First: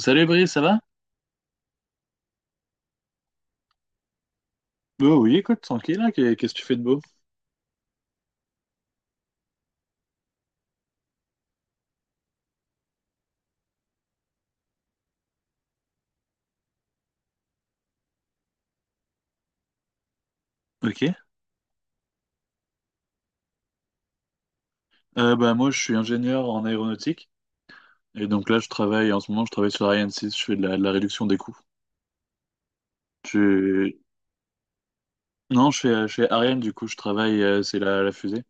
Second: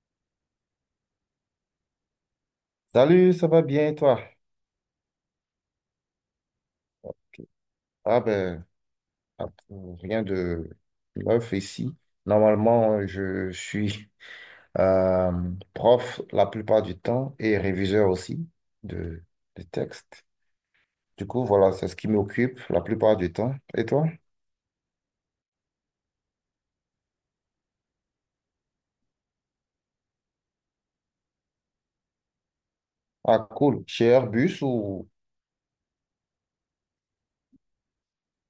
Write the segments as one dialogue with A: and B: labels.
A: Salut Brice, ça va?
B: Salut, ça va bien et toi?
A: Bah oui, écoute, tranquille, hein, qu'est-ce que tu fais de beau?
B: Ah ben, ah, rien de neuf ici. Normalement, je suis euh, prof la plupart du temps et réviseur aussi de, de textes.
A: Ok.
B: Du coup, voilà, c'est ce qui m'occupe la plupart du temps. Et toi?
A: Bah moi je suis ingénieur en aéronautique et donc là je travaille en ce moment je travaille sur Ariane 6, je fais de la réduction des coûts.
B: Ah, cool.
A: Je...
B: Chez Airbus ou...
A: Non, je fais chez Ariane du coup je travaille c'est la fusée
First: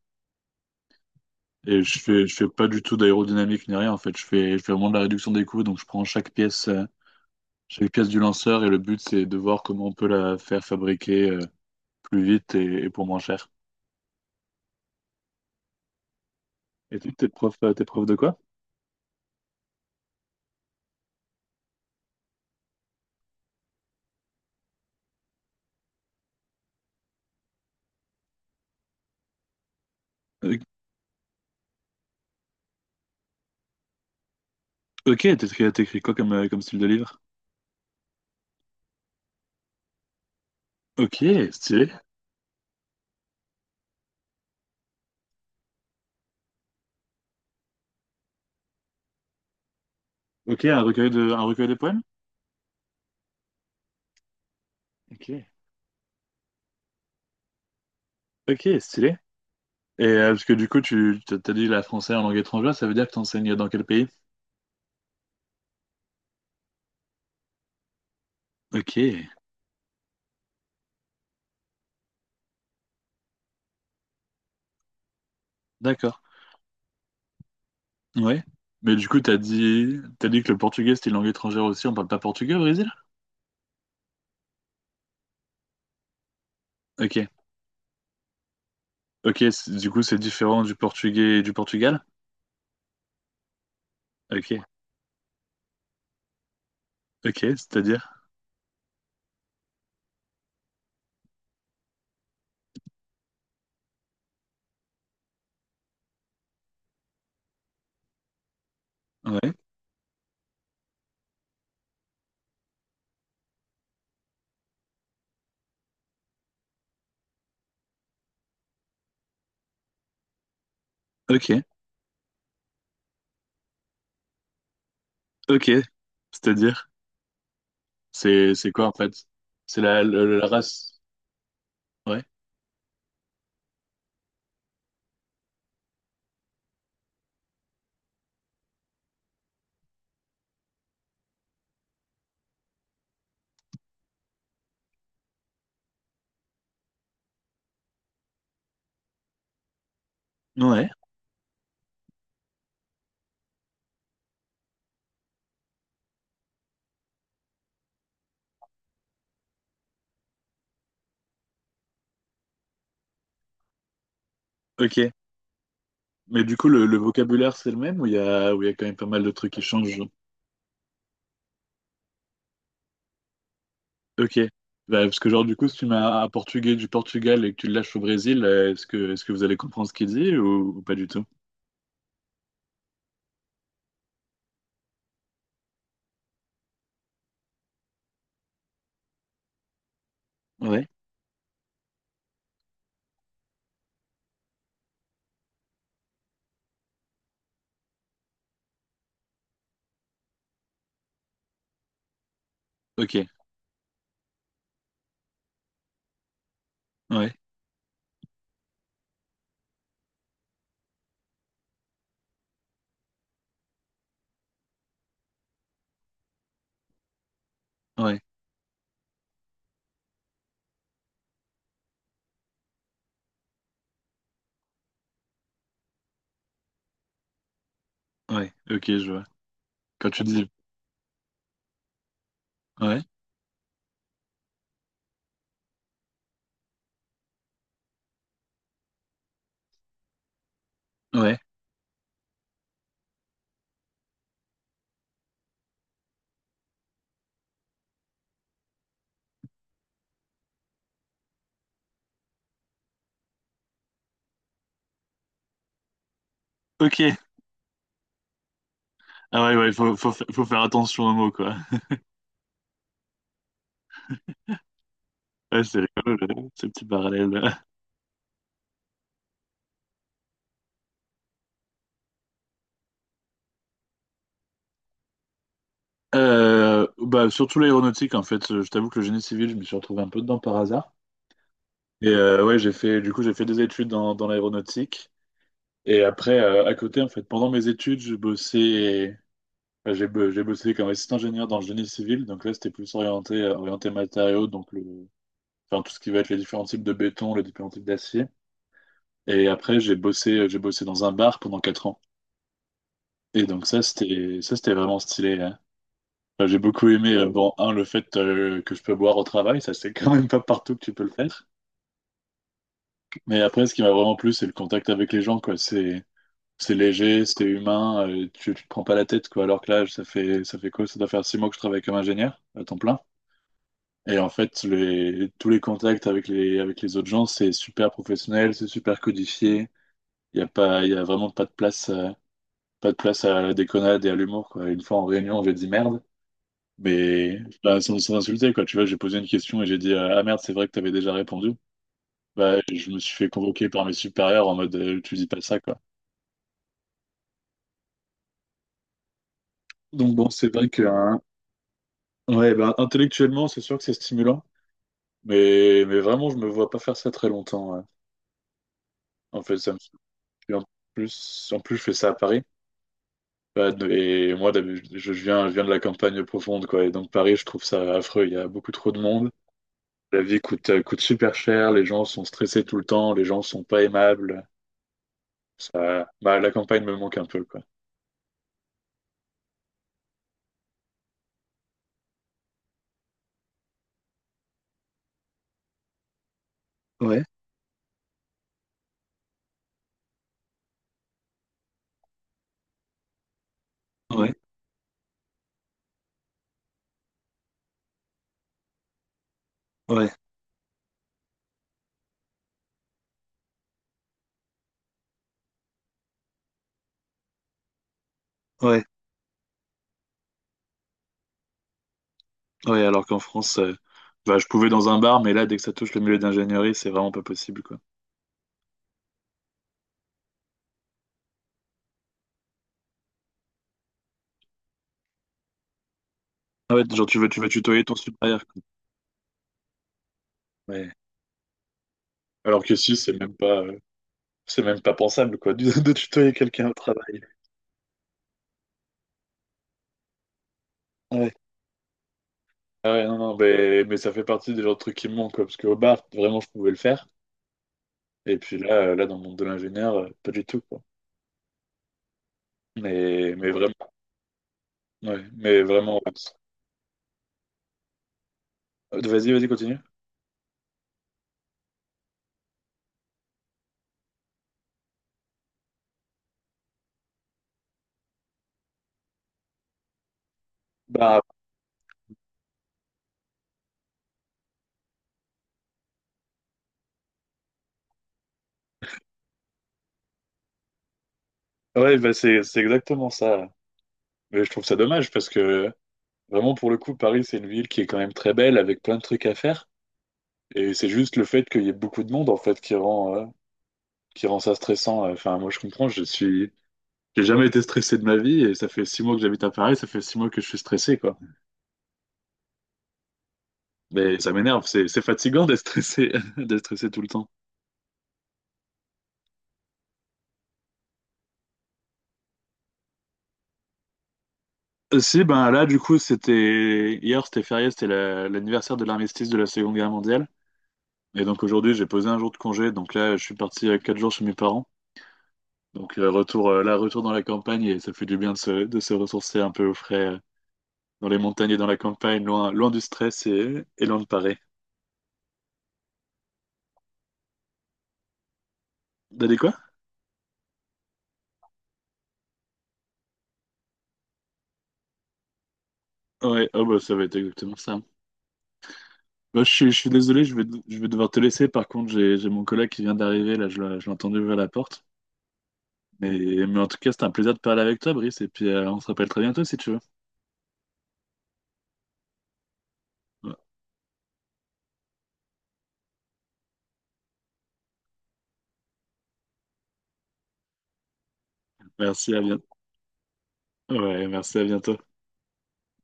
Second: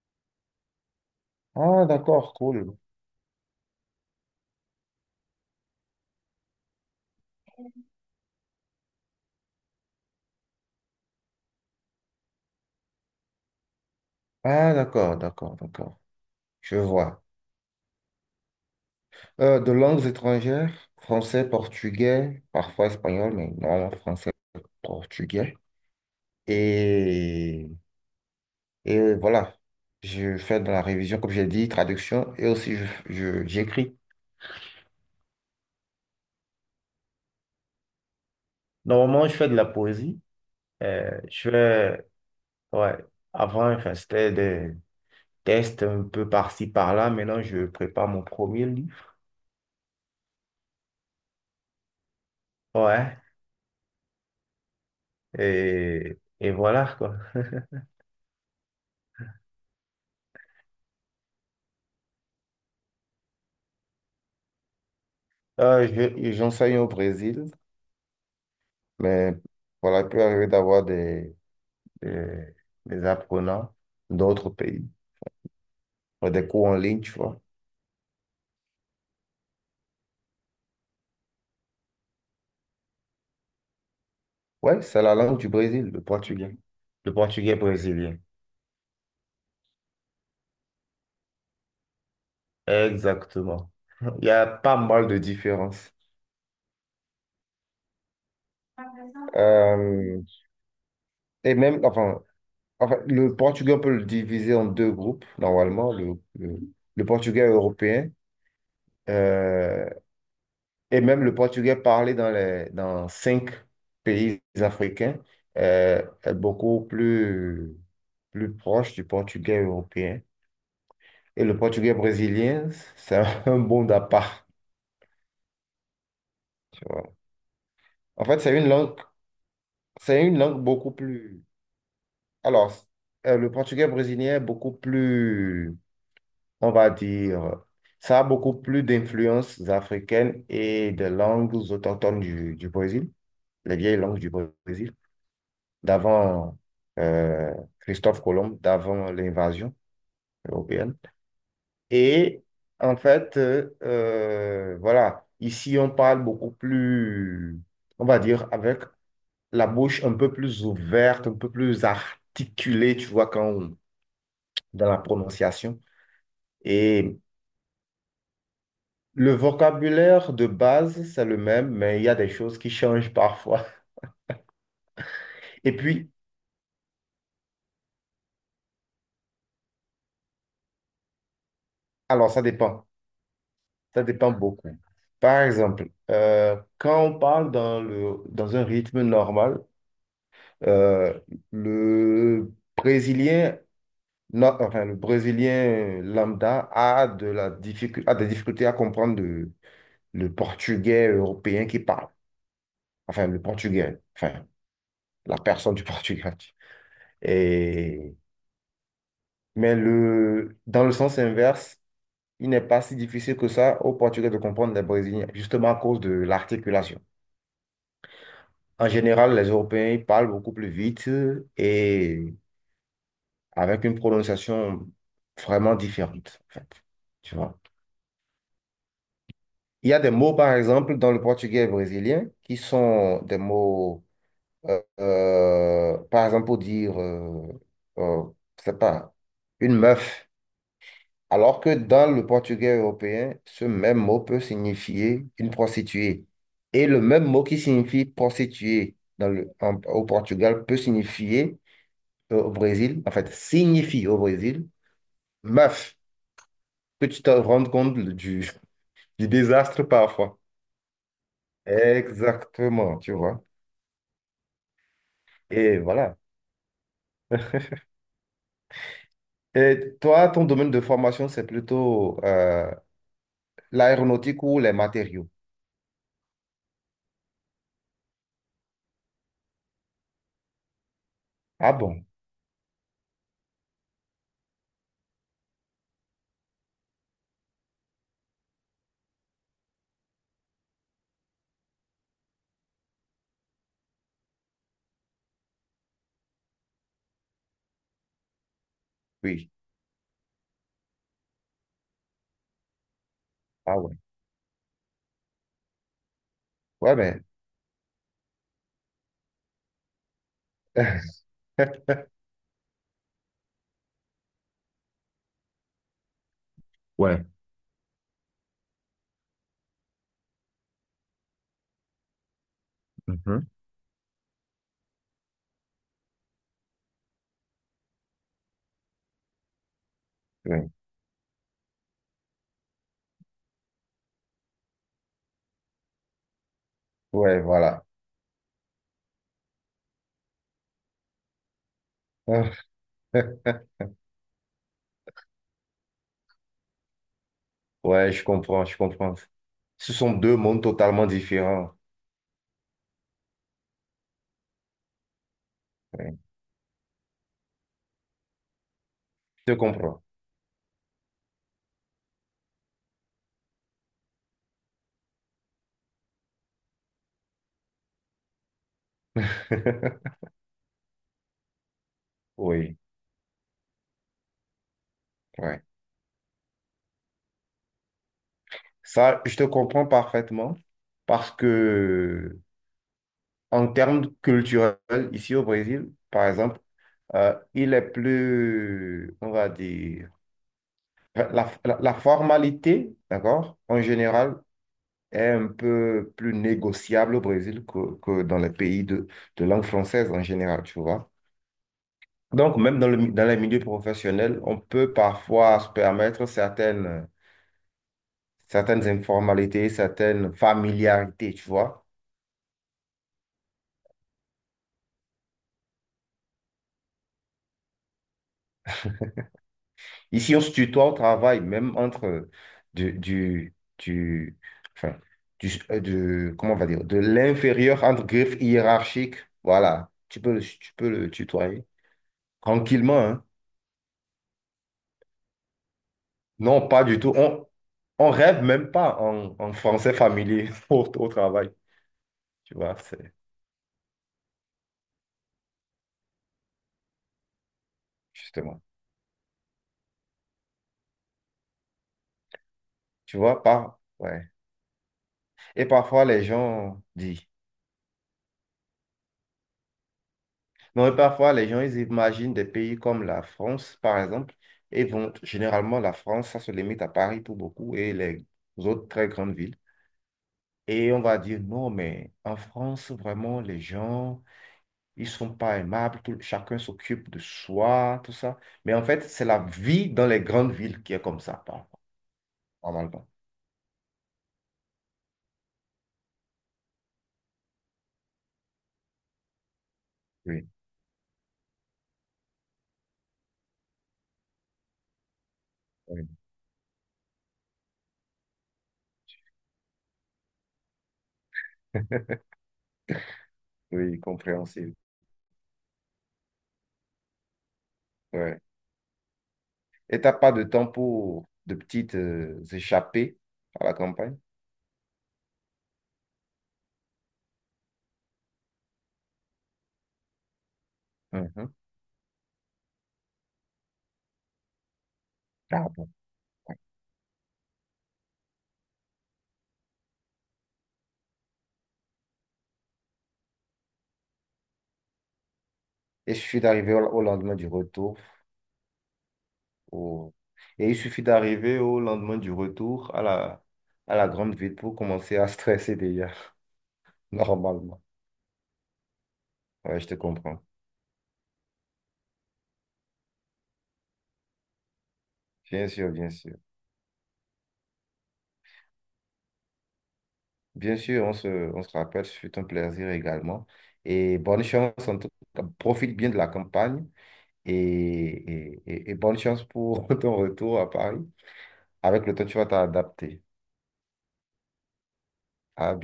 A: et
B: Ah, d'accord,
A: je fais pas
B: cool.
A: du tout d'aérodynamique ni rien en fait, je fais vraiment de la réduction des coûts donc je prends chaque pièce du lanceur et le but c'est de voir comment on peut la faire fabriquer plus vite et pour moins cher.
B: Ah, d'accord, d'accord, d'accord. Je
A: Et tu
B: vois.
A: t'es prof de quoi?
B: De langues étrangères, français, portugais, parfois espagnol, mais normalement français, portugais. Et, et voilà, je
A: Euh,
B: fais de la révision, comme j'ai dit, traduction, et aussi j'écris.
A: ok, t'écris, t'écris quoi comme, comme style de livre?
B: Normalement, je fais de la poésie. Euh,
A: Ok,
B: je
A: stylé.
B: fais, ouais, avant, enfin, c'était des tests un peu par-ci, par-là. Maintenant, je prépare mon premier livre.
A: Ok, un recueil un recueil de poèmes?
B: Ouais,
A: Ok.
B: et voilà, quoi.
A: Ok, stylé. Et parce que du coup, tu t'as t'as dit la français en langue étrangère, ça veut dire que t'enseignes dans quel pays?
B: J'enseigne au Brésil,
A: Ok,
B: mais voilà, il peut arriver d'avoir des, des apprenants d'autres pays,
A: d'accord.
B: des cours en ligne, tu vois.
A: Ouais. Mais du coup, t'as dit que le portugais c'était une langue étrangère aussi, on parle pas portugais au Brésil?
B: Ouais, c'est la langue du Brésil, le portugais. Le
A: Ok.
B: portugais brésilien.
A: Ok, du coup, c'est différent du portugais et du Portugal?
B: Exactement. Il y a
A: Ok,
B: pas mal de différences.
A: ok, c'est-à-dire?
B: Euh, et même, le portugais, on peut le diviser en deux groupes, normalement, le portugais européen
A: Ouais,
B: euh, et même le portugais parlé dans dans cinq pays africains est beaucoup plus, plus proche du portugais européen. Et le
A: ok,
B: portugais brésilien, c'est un monde à part.
A: ok, c'est-à-dire?
B: En fait,
A: C'est quoi en fait? C'est
B: c'est une
A: la
B: langue beaucoup
A: race?
B: plus.
A: Ouais,
B: Alors, le portugais brésilien est beaucoup plus, on va dire, ça a beaucoup plus d'influences africaines et de langues autochtones du Brésil, les vieilles langues du Brésil, d'avant euh, Christophe Colomb, d'avant l'invasion
A: ouais,
B: européenne. Et en fait, voilà, ici, on parle beaucoup plus, on va dire, avec la bouche un peu plus ouverte, un peu plus articulée, tu vois, dans la
A: ok.
B: prononciation.
A: Mais du coup, le
B: Et
A: vocabulaire, c'est le même ou ou il y a quand même pas mal de
B: le
A: trucs qui changent?
B: vocabulaire de base, c'est le même, mais il y a des choses qui changent parfois.
A: Ok. Bah, parce que, genre, du coup,
B: Et
A: si tu mets
B: puis,
A: un portugais du Portugal et que tu le lâches au Brésil, est-ce que vous allez comprendre ce qu'il dit ou pas du tout?
B: alors, ça dépend. Ça dépend beaucoup. Par exemple, quand on parle dans un rythme normal,
A: Ouais,
B: euh, le Brésilien, no- enfin, le Brésilien lambda a de la difficulté, a des difficultés à comprendre le portugais européen qui parle. Enfin
A: ok,
B: le Portugais, enfin la personne du Portugal.
A: ouais,
B: Et, mais le, dans le sens inverse, il n'est pas si difficile que ça aux Portugais de comprendre les Brésiliens, justement à cause de l'articulation.
A: ouais,
B: En général, les Européens ils parlent beaucoup plus vite et avec une prononciation vraiment différente, en fait. Tu vois.
A: ouais, ok, je vois.
B: Il y a
A: Quand
B: des
A: tu
B: mots,
A: dis.
B: par exemple, dans le portugais brésilien qui
A: Ouais,
B: sont des mots, par exemple, pour dire, euh, je sais pas, une meuf.
A: ouais.
B: Alors que dans le portugais européen, ce même mot peut signifier une prostituée. Et le même mot qui signifie prostituée au Portugal peut signifier au Brésil, en fait, signifie au Brésil, meuf,
A: Ok,
B: que tu te rendes compte du
A: Ah ouais, ouais,
B: désastre parfois.
A: faut faire attention aux mots, quoi.
B: Exactement, tu vois.
A: Ouais,
B: Et
A: c'est rigolo,
B: voilà.
A: ce petit parallèle.
B: Et toi, ton domaine de formation, c'est plutôt l'aéronautique ou les matériaux.
A: Bah, surtout l'aéronautique, en fait. Je t'avoue que le génie civil, je me suis retrouvé un peu dedans par hasard.
B: Ah bon?
A: Et ouais, du coup, j'ai fait des études dans l'aéronautique. Et après, à côté, en fait, pendant mes études, enfin, j'ai bossé comme assistant ingénieur dans le génie civil. Donc là, c'était plus orienté, orienté matériaux, enfin, tout ce qui va être les différents types de béton, les différents types d'acier. Et
B: Oui.
A: après, j'ai bossé dans un bar pendant 4 ans. Et donc
B: Ah
A: ça,
B: ouais.
A: c'était vraiment stylé, hein. Enfin, j'ai beaucoup
B: Ouais,
A: aimé,
B: mais.
A: bon, un, le fait que je peux boire au travail, ça c'est quand même pas partout que tu peux le faire. Mais après, ce qui m'a vraiment plu, c'est le contact avec les gens, quoi. C'est
B: Ouais.
A: léger, c'est humain, tu te prends pas la tête, quoi. Alors que là, ça fait quoi? Ça doit faire 6 mois que je travaille comme ingénieur à temps plein.
B: Mhm.
A: Et en fait, tous les contacts avec les autres gens, c'est super professionnel, c'est super codifié.
B: Ouais.
A: Il y a vraiment pas de place, pas de place à la déconnade et à l'humour, quoi. Une fois en réunion, j'ai dit merde. Mais
B: Ouais,
A: bah,
B: voilà.
A: sans insulter, quoi. Tu vois, j'ai posé une question et j'ai dit ah merde, c'est vrai que t'avais déjà répondu. Bah, je me suis fait convoquer par mes supérieurs en mode tu dis pas ça, quoi.
B: Ouais, je comprends, je comprends. Ce sont
A: Donc bon,
B: deux
A: c'est
B: mondes
A: vrai que
B: totalement différents.
A: ouais, bah, intellectuellement, c'est sûr que c'est stimulant. Mais
B: Ouais,
A: vraiment, je me vois pas faire ça très longtemps, ouais. En
B: je
A: fait,
B: te comprends.
A: et en en plus, je fais ça à Paris. Et moi, je viens de la campagne profonde, quoi. Et donc, Paris, je trouve ça affreux. Il y a beaucoup trop de monde. La vie coûte super cher. Les gens sont stressés tout
B: Oui,
A: le temps. Les gens sont pas aimables.
B: ouais.
A: Ça, bah, la campagne me manque un peu, quoi.
B: Ça, je te comprends parfaitement parce que en termes culturels, ici au Brésil, par exemple,
A: Ouais,
B: il est plus, on va dire, la, la formalité, d'accord, en
A: ouais,
B: général, est un peu plus négociable au Brésil que dans les pays de langue
A: ouais,
B: française en général, tu vois. Donc, même dans les milieux professionnels, on peut parfois se permettre certaines,
A: ouais,
B: certaines informalités, certaines familiarités, tu vois.
A: ouais. Alors qu'en France, bah, je pouvais dans un bar, mais là, dès que ça touche le milieu d'ingénierie, c'est vraiment pas possible, quoi.
B: Ici, on se tutoie au travail, même entre du, enfin, du- comment on va
A: Ah ouais,
B: dire, de
A: genre tu veux tutoyer
B: l'inférieur
A: ton
B: entre griffes
A: supérieur, quoi.
B: hiérarchiques. Voilà, tu peux
A: Ouais.
B: le tutoyer
A: Alors que si,
B: tranquillement, hein.
A: c'est même pas pensable, quoi, de, de tutoyer
B: Non,
A: quelqu'un au
B: pas du tout.
A: travail.
B: On rêve même pas en français familier au
A: Ouais.
B: travail, tu vois,
A: Ah ouais,
B: c'est
A: non, non, mais ça fait partie des genres de trucs qui me manquent, quoi, parce qu'au bar, vraiment, je pouvais le faire. Et puis
B: justement,
A: là, dans le monde de l'ingénieur, pas du tout, quoi.
B: tu
A: Mais,
B: vois,
A: mais vraiment,
B: pas. Ouais.
A: ouais, mais
B: Et
A: vraiment,
B: parfois,
A: ouais.
B: les gens disent,
A: Vas-y, vas-y, continue.
B: non, et parfois, les gens, ils imaginent des pays comme la France, par exemple, et vont, généralement, la France, ça se limite à Paris pour beaucoup et les autres très grandes villes. Et on va
A: Bah,
B: dire, non, mais en France, vraiment, les gens, ils sont pas aimables, chacun s'occupe de soi, tout ça. Mais en fait, c'est la vie dans les grandes villes qui est comme ça, parfois,
A: ouais, bah c'est
B: normalement.
A: exactement ça. Mais je trouve ça dommage parce que vraiment pour le coup, Paris, c'est une ville qui est quand même très belle avec plein de trucs à faire.
B: Oui,
A: Et c'est juste le fait qu'il y ait beaucoup de monde en fait qui rend ça stressant. Enfin, moi je comprends, je
B: oui,
A: suis j'ai jamais été stressé de ma vie et ça fait 6 mois que j'habite à Paris, ça fait 6 mois que je suis stressé, quoi.
B: oui,
A: Mais ça m'énerve,
B: compréhensible.
A: c'est fatigant d'être stressé d'être stressé tout le temps.
B: Ouais. Et t'as pas de temps pour de petites échappées à la campagne?
A: Si, ben là du coup c'était hier, c'était férié, c'était l'anniversaire de l'armistice de la Seconde Guerre mondiale. Et donc
B: Mhm.
A: aujourd'hui, j'ai posé un jour de congé. Donc là, je suis parti 4 jours chez mes parents.
B: Ah bon.
A: Donc retour retour dans la campagne et ça fait du bien de se ressourcer un peu au frais dans les montagnes et dans la campagne, loin, loin du stress et loin de Paris.
B: Et il suffit d'arriver au lendemain du retour.
A: T'as dit quoi?
B: Au... Et il suffit d'arriver au lendemain du retour à la grande ville pour commencer à stresser déjà,
A: Ouais, oh bah ça va être exactement ça.
B: normalement.
A: Je
B: Ouais, je
A: suis
B: te
A: désolé,
B: comprends.
A: je vais devoir te laisser. Par contre, j'ai mon collègue qui vient d'arriver, là, je l'ai entendu ouvrir la porte.
B: Bien sûr, bien
A: Mais,
B: sûr.
A: mais en tout cas, c'était un plaisir de parler avec toi, Brice. Et puis, on se rappelle très bientôt si tu veux.
B: Bien sûr, on se rappelle, ce fut un plaisir
A: Ouais,
B: également. Et bonne chance, en tout cas, profite bien de la campagne et et bonne chance pour ton retour à Paris. Avec
A: merci,
B: le
A: à
B: temps, tu
A: bientôt.
B: vas t'adapter.
A: Ouais, merci, à bientôt.
B: À